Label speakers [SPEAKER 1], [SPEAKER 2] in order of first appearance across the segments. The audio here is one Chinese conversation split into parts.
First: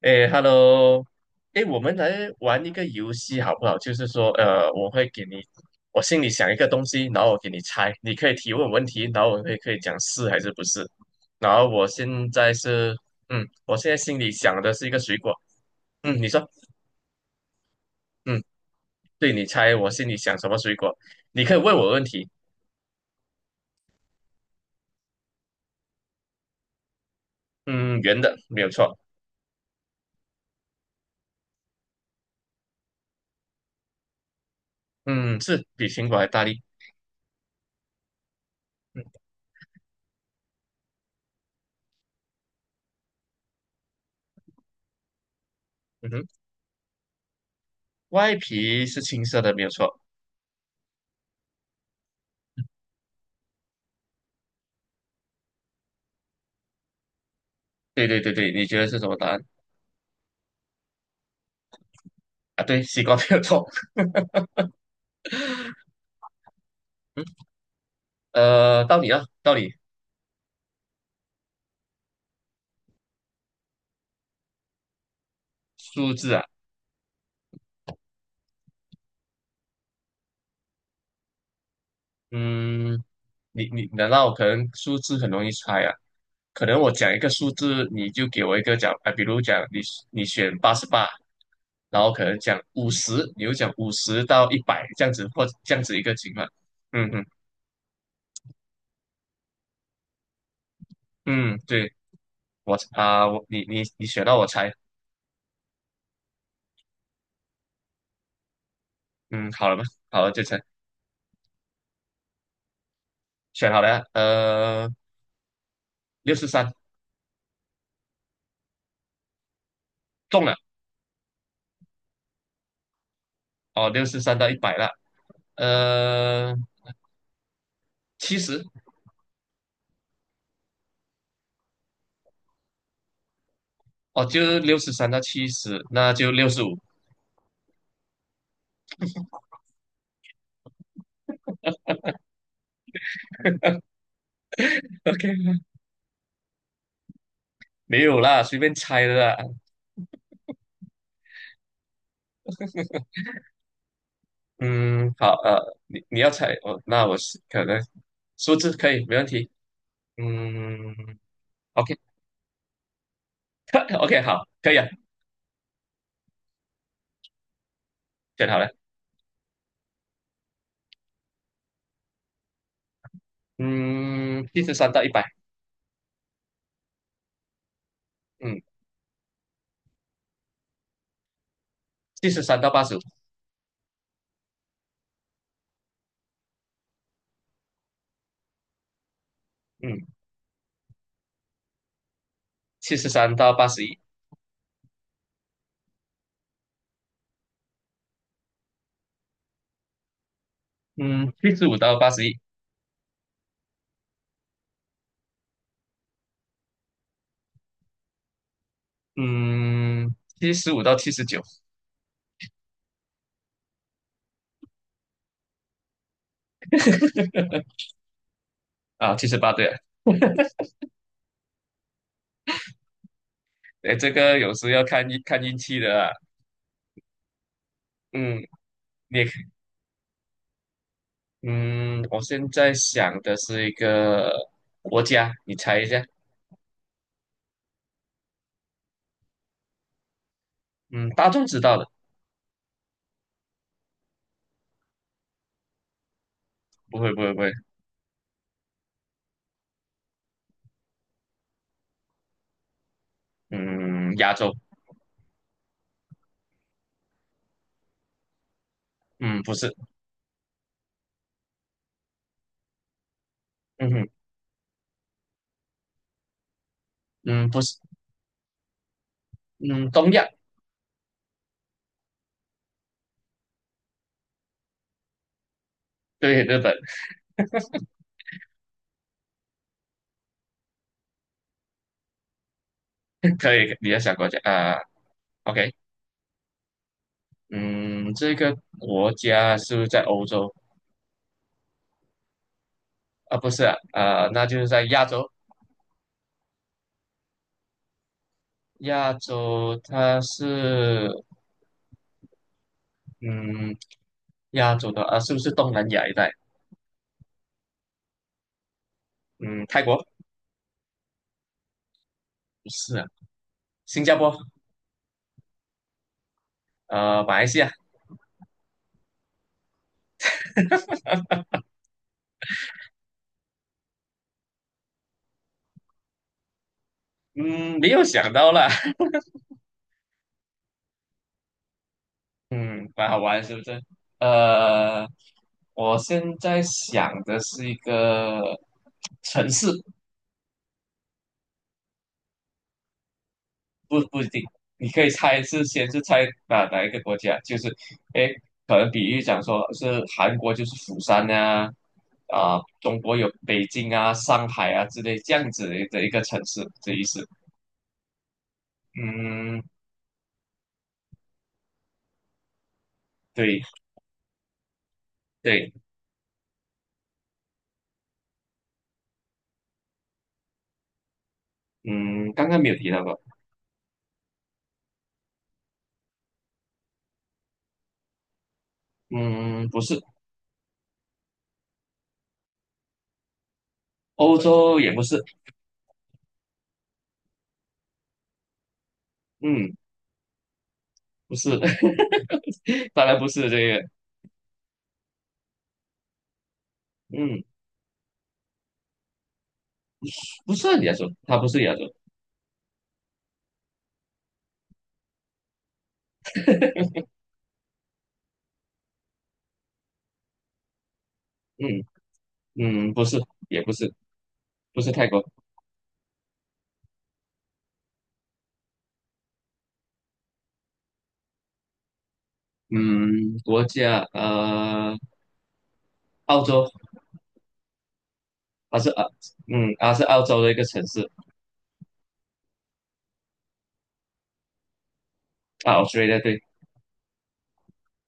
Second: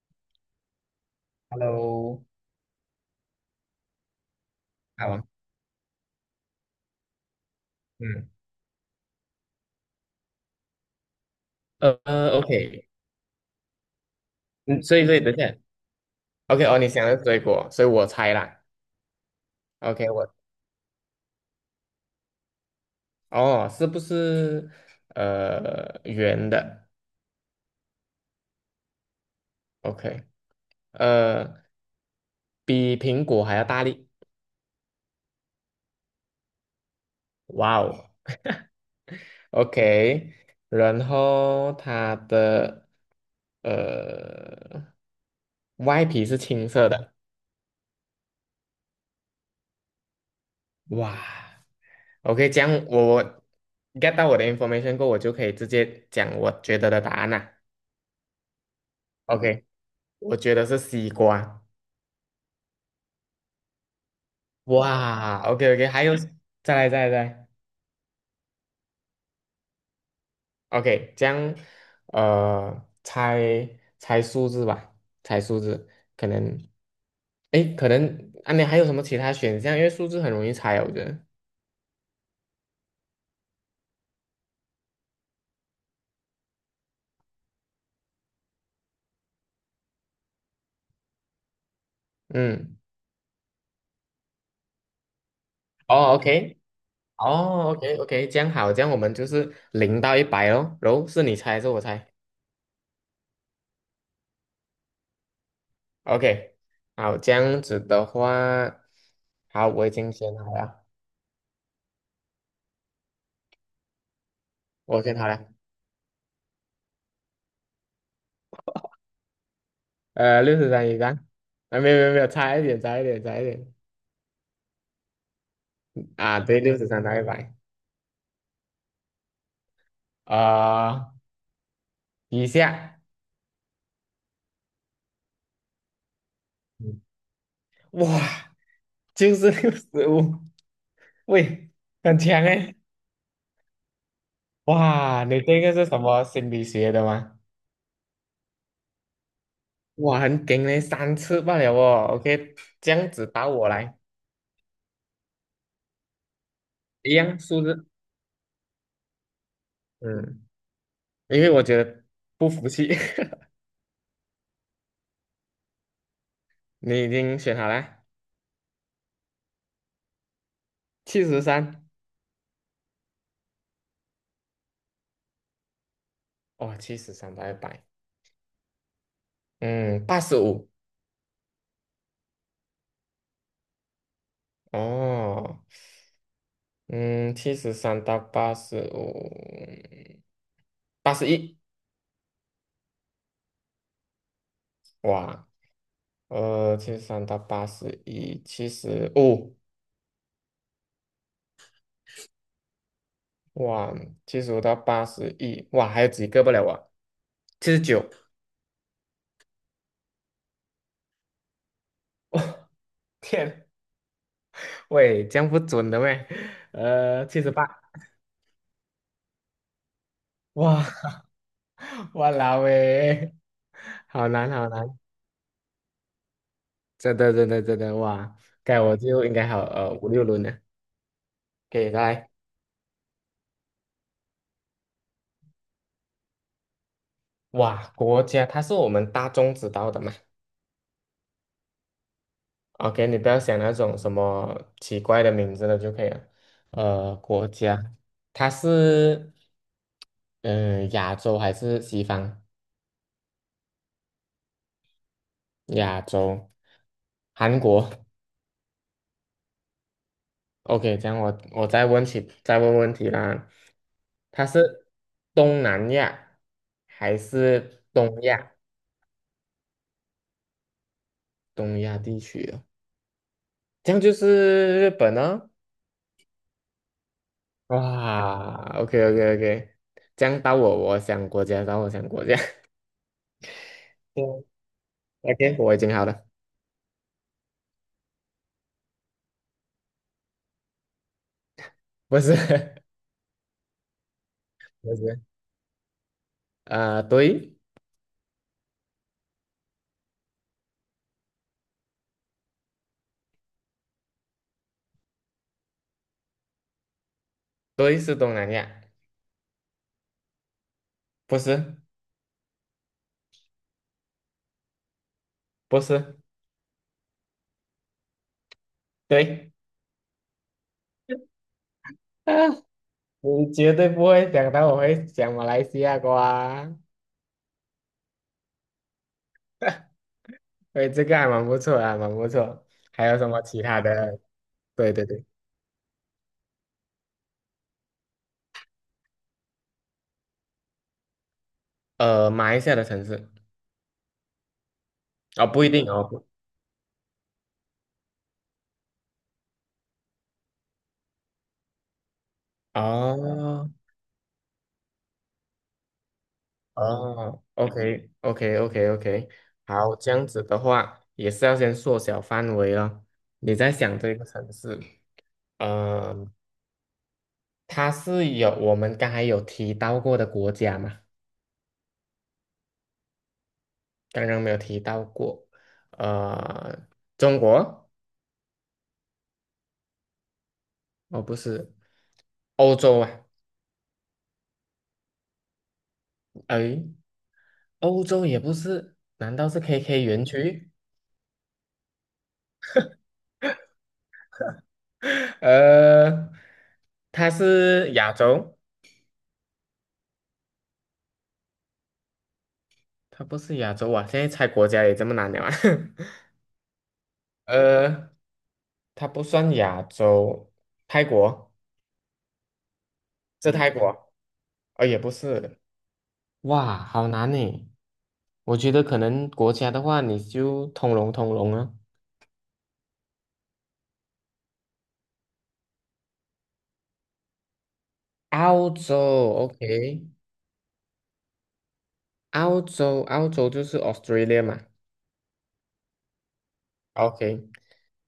[SPEAKER 1] 哎，Hello。哎，我们
[SPEAKER 2] Hello，
[SPEAKER 1] 来玩一个游戏好不好？就是说，我会给
[SPEAKER 2] 好，
[SPEAKER 1] 你，我心里想一个东西，然后我给你猜。你可
[SPEAKER 2] 嗯，
[SPEAKER 1] 以提问问题，然后我会可以讲是还是不是。然后我现在
[SPEAKER 2] OK，
[SPEAKER 1] 是，我现在心里想的
[SPEAKER 2] 嗯，
[SPEAKER 1] 是一
[SPEAKER 2] 所
[SPEAKER 1] 个
[SPEAKER 2] 以所
[SPEAKER 1] 水
[SPEAKER 2] 以
[SPEAKER 1] 果。
[SPEAKER 2] 等一下
[SPEAKER 1] 嗯，你说。
[SPEAKER 2] ，OK，哦，你想的是水果，所以我猜
[SPEAKER 1] 嗯，
[SPEAKER 2] 啦
[SPEAKER 1] 对，你猜我心
[SPEAKER 2] ，OK，
[SPEAKER 1] 里
[SPEAKER 2] 我
[SPEAKER 1] 想什么水果？你可以问我问题。
[SPEAKER 2] 哦，是不是圆的
[SPEAKER 1] 嗯，圆的，没有错。
[SPEAKER 2] ？OK，呃，比苹果还要大力，
[SPEAKER 1] 嗯，是比苹果还大力。
[SPEAKER 2] 哇哦
[SPEAKER 1] 嗯
[SPEAKER 2] ，OK，然后它的呃外
[SPEAKER 1] 嗯
[SPEAKER 2] 皮
[SPEAKER 1] 哼，
[SPEAKER 2] 是青色的，
[SPEAKER 1] 外皮是青色的，没有错。
[SPEAKER 2] 哇，OK，这样我 get 到我的 information 过后，我就可以直接讲我觉得的答案啦。
[SPEAKER 1] 对对对对，你觉得是什么答案？
[SPEAKER 2] OK,我觉得是西瓜。
[SPEAKER 1] 啊，对，西瓜没有错。
[SPEAKER 2] 哇，OK OK,还有，再来再来再来
[SPEAKER 1] 到你啊，到你。
[SPEAKER 2] ，OK,这样，猜猜数字吧，猜数字，
[SPEAKER 1] 数
[SPEAKER 2] 可
[SPEAKER 1] 字啊。
[SPEAKER 2] 能，诶，可能啊，你还有什么其他选项？因为数字很容易猜，我觉得。
[SPEAKER 1] 嗯，你难道可能数字很容易猜啊？可能我讲一个数字，你就给我一个讲啊，比如讲你选88，然后可能讲
[SPEAKER 2] 嗯，
[SPEAKER 1] 五十，你就讲五十到一百这样子，或这样子一个
[SPEAKER 2] 哦
[SPEAKER 1] 情况。
[SPEAKER 2] ，OK,
[SPEAKER 1] 嗯嗯
[SPEAKER 2] 哦，OK OK,这样好，这样我们就是0到一百哦，然后是你猜
[SPEAKER 1] 嗯，
[SPEAKER 2] 还是我
[SPEAKER 1] 对，
[SPEAKER 2] 猜
[SPEAKER 1] 我啊，我你选到我猜。
[SPEAKER 2] ？OK,好，这样子的话，
[SPEAKER 1] 嗯，好
[SPEAKER 2] 好，
[SPEAKER 1] 了吗？
[SPEAKER 2] 我已经
[SPEAKER 1] 好了，
[SPEAKER 2] 选
[SPEAKER 1] 就
[SPEAKER 2] 好
[SPEAKER 1] 猜。
[SPEAKER 2] 了，
[SPEAKER 1] 选好了啊。
[SPEAKER 2] 我选好了。
[SPEAKER 1] 六十三中了。
[SPEAKER 2] 六十三一上，啊，没有没有没有，差一点，差一点，差一点，
[SPEAKER 1] 哦，六十三到一百了。
[SPEAKER 2] 啊，
[SPEAKER 1] 呃，
[SPEAKER 2] 对，六十三到一百，
[SPEAKER 1] 七十。
[SPEAKER 2] 啊，以下，
[SPEAKER 1] 哦，就六十三到七十，那就65。
[SPEAKER 2] 嗯哇，就是65，喂，很强哎，哇，你
[SPEAKER 1] OK，
[SPEAKER 2] 这个是什么心理学的吗？
[SPEAKER 1] 没有啦，随便猜的啦。
[SPEAKER 2] 哇，很顶嘞，3次罢了哦，OK,这样子打我来，
[SPEAKER 1] 嗯，好，你要猜。哦，那
[SPEAKER 2] 一
[SPEAKER 1] 我
[SPEAKER 2] 样
[SPEAKER 1] 是
[SPEAKER 2] 数
[SPEAKER 1] 可能
[SPEAKER 2] 字，
[SPEAKER 1] 数字可以，没问题。
[SPEAKER 2] 嗯，
[SPEAKER 1] 嗯
[SPEAKER 2] 因为我觉得不服气，
[SPEAKER 1] ，OK，OK，好，可以啊。
[SPEAKER 2] 你已经选好了，
[SPEAKER 1] 选好了。
[SPEAKER 2] 七十三，
[SPEAKER 1] 嗯，七十三到一百。
[SPEAKER 2] 哦，七十三到一百，
[SPEAKER 1] 嗯，
[SPEAKER 2] 嗯，八十五。
[SPEAKER 1] 七十三到85。
[SPEAKER 2] 哦，嗯，七十三到八十五，
[SPEAKER 1] 嗯，
[SPEAKER 2] 八十一，
[SPEAKER 1] 七十三到八十一。
[SPEAKER 2] 哇，七十三到八十一，七十五，
[SPEAKER 1] 嗯，七十五到八十一。
[SPEAKER 2] 哇，七十五到八十一，哇，还有几个不了我？79，
[SPEAKER 1] 嗯，七十五到79。
[SPEAKER 2] 天，喂，这样不准的喂，78，
[SPEAKER 1] 啊，78对了。
[SPEAKER 2] 哇，哇啦喂，
[SPEAKER 1] 哎，这
[SPEAKER 2] 好
[SPEAKER 1] 个
[SPEAKER 2] 难
[SPEAKER 1] 有
[SPEAKER 2] 好
[SPEAKER 1] 时要
[SPEAKER 2] 难，
[SPEAKER 1] 看运气的啊。
[SPEAKER 2] 真的真的真的哇，
[SPEAKER 1] 嗯，
[SPEAKER 2] 该我
[SPEAKER 1] 你
[SPEAKER 2] 就
[SPEAKER 1] 也。
[SPEAKER 2] 应该好五六轮了，给以
[SPEAKER 1] 嗯，我
[SPEAKER 2] 来，
[SPEAKER 1] 现在想的是一个国家，你猜一下。
[SPEAKER 2] 哇，国家它是我们大众知道的嘛。
[SPEAKER 1] 嗯，大众知道的。
[SPEAKER 2] OK,你不要想那种什么奇怪的名字了就可以了。
[SPEAKER 1] 不会不会不
[SPEAKER 2] 国
[SPEAKER 1] 会。
[SPEAKER 2] 家，它是亚洲还是西方？
[SPEAKER 1] 嗯，亚洲。
[SPEAKER 2] 亚洲，韩国。
[SPEAKER 1] 嗯，不是。
[SPEAKER 2] OK,这样我再问问题啦。
[SPEAKER 1] 嗯哼。
[SPEAKER 2] 它是东南亚还
[SPEAKER 1] 嗯，不是。
[SPEAKER 2] 是东亚？
[SPEAKER 1] 嗯，东亚。
[SPEAKER 2] 东亚地区的，这样就是日本呢、
[SPEAKER 1] 对，日本。
[SPEAKER 2] 哇，OK OK OK,这样到我想国家，到我想国家。
[SPEAKER 1] 可以，你要想国家 啊
[SPEAKER 2] OK,
[SPEAKER 1] ，OK。
[SPEAKER 2] 我已经好了，
[SPEAKER 1] 嗯，这个国家是不是在欧洲
[SPEAKER 2] 不是，
[SPEAKER 1] 啊？不是啊。啊，那就是在
[SPEAKER 2] 不
[SPEAKER 1] 亚
[SPEAKER 2] 是，
[SPEAKER 1] 洲。
[SPEAKER 2] 对，
[SPEAKER 1] 亚洲它是，嗯，亚洲的啊，是不是东南亚一带？
[SPEAKER 2] 对是东南亚，
[SPEAKER 1] 嗯，泰国。
[SPEAKER 2] 不是，
[SPEAKER 1] 不是啊，新加坡，
[SPEAKER 2] 不是，
[SPEAKER 1] 马来西亚。
[SPEAKER 2] 对，啊，你绝对不会想到我会讲马来西亚瓜，
[SPEAKER 1] 嗯，没有想到啦。
[SPEAKER 2] 对，这个还蛮不错啊，蛮不 错。
[SPEAKER 1] 嗯，
[SPEAKER 2] 还
[SPEAKER 1] 蛮
[SPEAKER 2] 有
[SPEAKER 1] 好
[SPEAKER 2] 什么
[SPEAKER 1] 玩，是
[SPEAKER 2] 其
[SPEAKER 1] 不是？
[SPEAKER 2] 他的？对对
[SPEAKER 1] 呃，
[SPEAKER 2] 对，
[SPEAKER 1] 我现在想的是一个城市。
[SPEAKER 2] 马来西亚的城市，
[SPEAKER 1] 不不一定，你可以猜
[SPEAKER 2] 哦，
[SPEAKER 1] 是
[SPEAKER 2] 不一定
[SPEAKER 1] 先是
[SPEAKER 2] 哦，不
[SPEAKER 1] 猜哪一个国家，就是，诶，可能比喻讲说是韩国就是釜山啊，啊、中国有北
[SPEAKER 2] 哦，
[SPEAKER 1] 京啊、上海啊之类这样子的一的一个城市这意思。
[SPEAKER 2] 哦，OK OK OK OK,
[SPEAKER 1] 嗯，
[SPEAKER 2] 好，这样子的话也是要先缩小范围了，你
[SPEAKER 1] 对
[SPEAKER 2] 在想这个城市。
[SPEAKER 1] 对。
[SPEAKER 2] 呃，它是有我们刚才有提到过的国家嘛？
[SPEAKER 1] 嗯，刚刚没有提到过。
[SPEAKER 2] 刚刚没有提到过，呃，中国
[SPEAKER 1] 嗯，不是。
[SPEAKER 2] 哦，不是欧洲啊，
[SPEAKER 1] 欧洲也不是。
[SPEAKER 2] 哎，欧洲也不是，难道是
[SPEAKER 1] 嗯。
[SPEAKER 2] KK 园区？
[SPEAKER 1] 不是，当然不是这个。
[SPEAKER 2] 呃，它
[SPEAKER 1] 嗯，
[SPEAKER 2] 是亚洲，
[SPEAKER 1] 不是亚洲，它不是亚洲。
[SPEAKER 2] 它不是亚洲啊，现在猜国家也这么难了啊，呃，它不算亚洲，泰国
[SPEAKER 1] 嗯嗯，不是。
[SPEAKER 2] 是
[SPEAKER 1] 也
[SPEAKER 2] 泰
[SPEAKER 1] 不是，
[SPEAKER 2] 国，
[SPEAKER 1] 不
[SPEAKER 2] 哦，
[SPEAKER 1] 是
[SPEAKER 2] 也
[SPEAKER 1] 泰
[SPEAKER 2] 不
[SPEAKER 1] 国。
[SPEAKER 2] 是，哇，好难呢。我觉得可能国家的话，你就通融通融啊。
[SPEAKER 1] 嗯，国家，澳洲。
[SPEAKER 2] 澳
[SPEAKER 1] 它是
[SPEAKER 2] 洲
[SPEAKER 1] 啊。嗯，它是
[SPEAKER 2] ，OK,
[SPEAKER 1] 澳洲的一个城市。
[SPEAKER 2] 澳洲，澳洲就是 Australia 嘛
[SPEAKER 1] 啊，Australia 对。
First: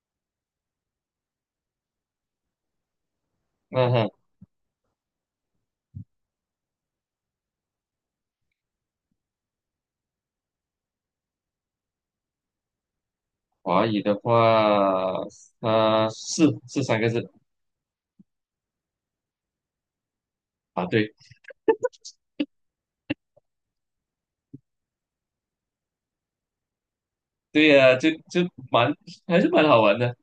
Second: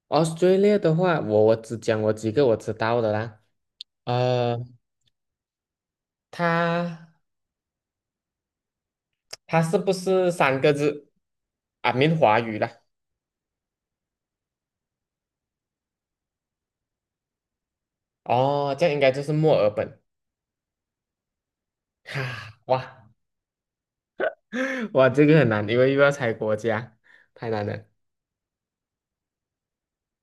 [SPEAKER 2] ，OK，Australia 的话，我只讲我几个我知道的啦。
[SPEAKER 1] 嗯哼，
[SPEAKER 2] 呃，它它是不是3个字啊？闽华语啦。
[SPEAKER 1] 华语的话，是三个字
[SPEAKER 2] 哦，这样应该就是墨尔本。
[SPEAKER 1] 啊。对
[SPEAKER 2] 哈，哇 哇，这个很难，因为又要猜国家，太难
[SPEAKER 1] 对
[SPEAKER 2] 了，
[SPEAKER 1] 呀、就蛮还是蛮好玩的。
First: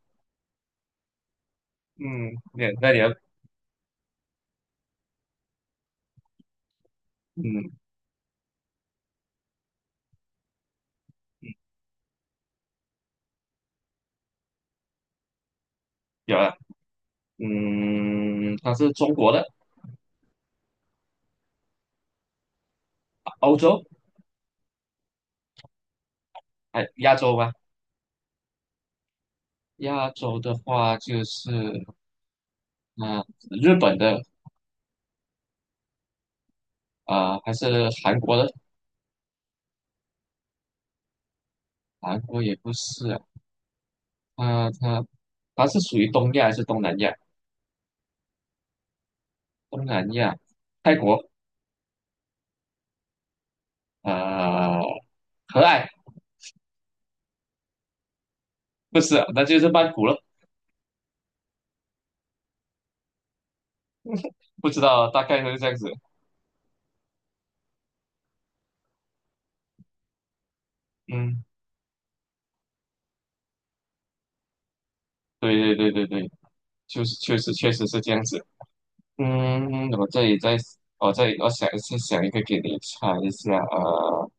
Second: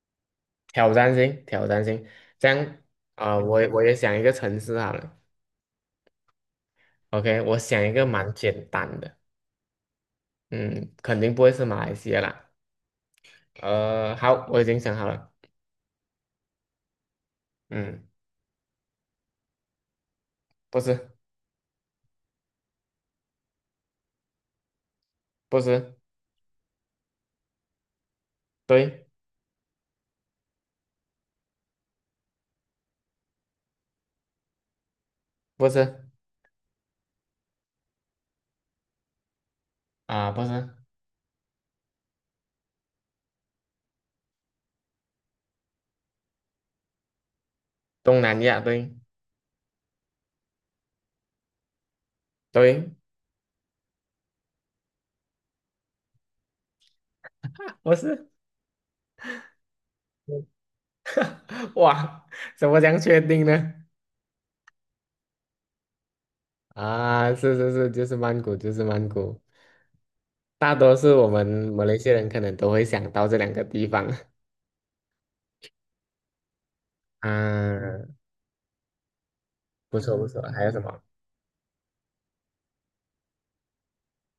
[SPEAKER 2] 挑战性，挑战性。
[SPEAKER 1] 嗯，
[SPEAKER 2] 这样
[SPEAKER 1] 那你要。
[SPEAKER 2] 我也想一个城市好了。OK,我
[SPEAKER 1] 嗯，
[SPEAKER 2] 想一个蛮简单的，嗯，肯定不会是马来西亚啦。好，我已经想好了，
[SPEAKER 1] 有啊。
[SPEAKER 2] 嗯，
[SPEAKER 1] 嗯，它是中国的。
[SPEAKER 2] 不是，
[SPEAKER 1] 欧洲。
[SPEAKER 2] 不是，
[SPEAKER 1] 哎，亚洲吗？
[SPEAKER 2] 对，
[SPEAKER 1] 亚洲的话，就是日本的。
[SPEAKER 2] 不是，
[SPEAKER 1] 啊、还是韩国的？
[SPEAKER 2] 啊、不是，
[SPEAKER 1] 韩国也不是啊。它它它是属于东亚还是东南亚？
[SPEAKER 2] 东南亚，对，
[SPEAKER 1] 东南亚。泰国。
[SPEAKER 2] 对，
[SPEAKER 1] 呃，和爱。
[SPEAKER 2] 不是，
[SPEAKER 1] 不是啊那就是曼谷了。
[SPEAKER 2] 哇，怎么这样确定呢？
[SPEAKER 1] 不知道，大概就是这样子。
[SPEAKER 2] 啊，是是是，就是曼谷，就是曼谷，大多数我
[SPEAKER 1] 嗯，
[SPEAKER 2] 们马来西亚人可能都会想到这2个地方。
[SPEAKER 1] 对对对对对，就是确实确实是
[SPEAKER 2] 啊，
[SPEAKER 1] 这样子。嗯，
[SPEAKER 2] 不
[SPEAKER 1] 我
[SPEAKER 2] 错
[SPEAKER 1] 这
[SPEAKER 2] 不
[SPEAKER 1] 里
[SPEAKER 2] 错，
[SPEAKER 1] 再，
[SPEAKER 2] 还有什么
[SPEAKER 1] 我这里我想再想一个给你猜一下啊、呃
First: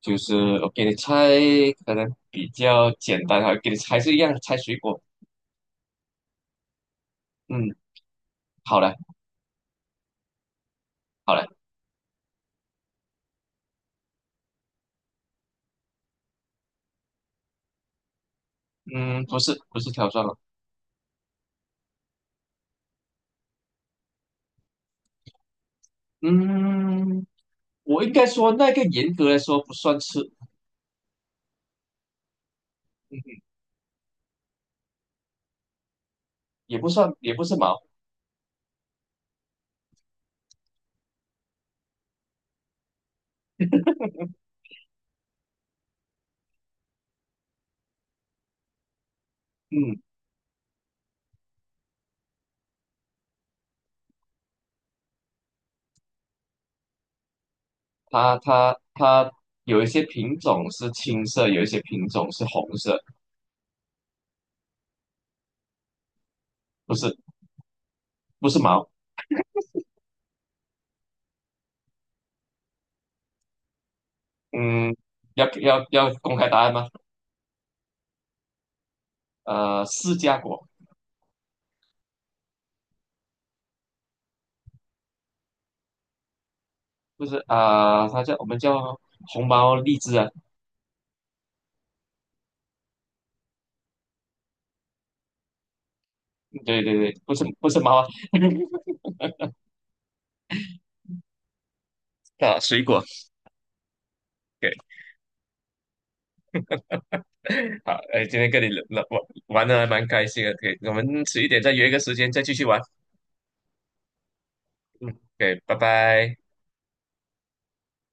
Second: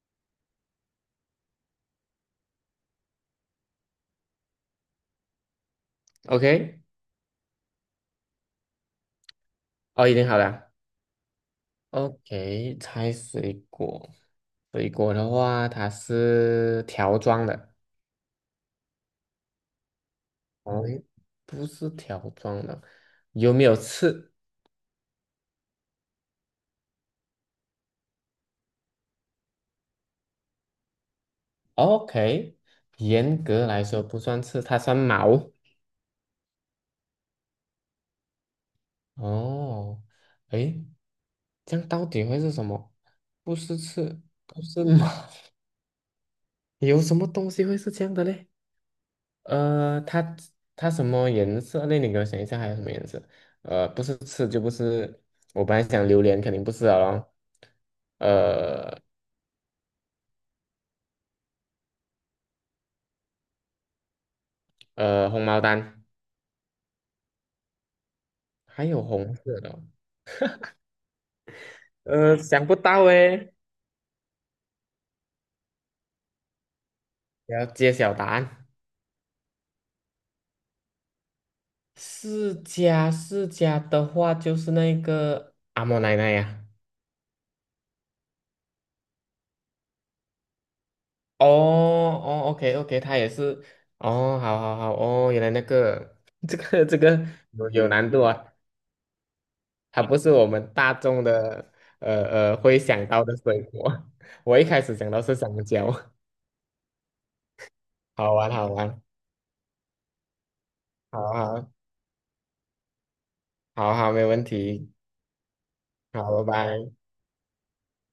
[SPEAKER 1] 就是我给你猜，可能比较简单啊，给你猜是一样猜水果。
[SPEAKER 2] ？OK,
[SPEAKER 1] 嗯，好嘞，
[SPEAKER 2] 哦，已经好了。
[SPEAKER 1] 好嘞。
[SPEAKER 2] OK,猜水果。水果的话，它是条状的。
[SPEAKER 1] 嗯，不是不是挑战了。
[SPEAKER 2] 哦，诶不是条状的，有没有刺
[SPEAKER 1] 嗯，我应该说那个严格来说不算吃。
[SPEAKER 2] ？OK,严格来说不算刺，它算毛。
[SPEAKER 1] 也不算也不是毛。
[SPEAKER 2] 哦，诶，这样到底会是什么？不是刺，不是毛，有什么东西会是这样的嘞？呃，
[SPEAKER 1] 嗯，
[SPEAKER 2] 它它什么颜色？那你给我想一下，还有什么颜色？不是刺就不是，我本来想榴莲，肯定不是了咯。
[SPEAKER 1] 它它
[SPEAKER 2] 呃
[SPEAKER 1] 它有一些品种是青色，有一些品种是红色。
[SPEAKER 2] 红毛丹
[SPEAKER 1] 不是不是
[SPEAKER 2] 还
[SPEAKER 1] 毛。
[SPEAKER 2] 有红色的哦 想不到诶，
[SPEAKER 1] 嗯，要公开答案吗？
[SPEAKER 2] 要揭晓答案。
[SPEAKER 1] 释迦果。
[SPEAKER 2] 释迦，释迦的话就是那个阿嬷奶奶呀、
[SPEAKER 1] 不是啊、它叫我们叫红毛荔枝啊。
[SPEAKER 2] 哦哦，OK OK,它也是。哦，好好好，哦，原来那个 这
[SPEAKER 1] 对
[SPEAKER 2] 个
[SPEAKER 1] 对
[SPEAKER 2] 这
[SPEAKER 1] 对，
[SPEAKER 2] 个
[SPEAKER 1] 不是不
[SPEAKER 2] 有
[SPEAKER 1] 是
[SPEAKER 2] 有
[SPEAKER 1] 毛啊。
[SPEAKER 2] 难度啊。它不是我们大众的呃
[SPEAKER 1] 啊
[SPEAKER 2] 会
[SPEAKER 1] 水果。
[SPEAKER 2] 想到的水果。我一
[SPEAKER 1] 对。
[SPEAKER 2] 开始想到是香蕉，
[SPEAKER 1] 好，哎，
[SPEAKER 2] 好
[SPEAKER 1] 今天
[SPEAKER 2] 玩
[SPEAKER 1] 跟
[SPEAKER 2] 好
[SPEAKER 1] 你
[SPEAKER 2] 玩，
[SPEAKER 1] 聊玩玩的还蛮开心的，可以，我
[SPEAKER 2] 好
[SPEAKER 1] 们迟一点
[SPEAKER 2] 好
[SPEAKER 1] 再约一个时间再继续玩。
[SPEAKER 2] 好好，没问题，
[SPEAKER 1] 嗯对，拜拜。
[SPEAKER 2] 好，拜拜。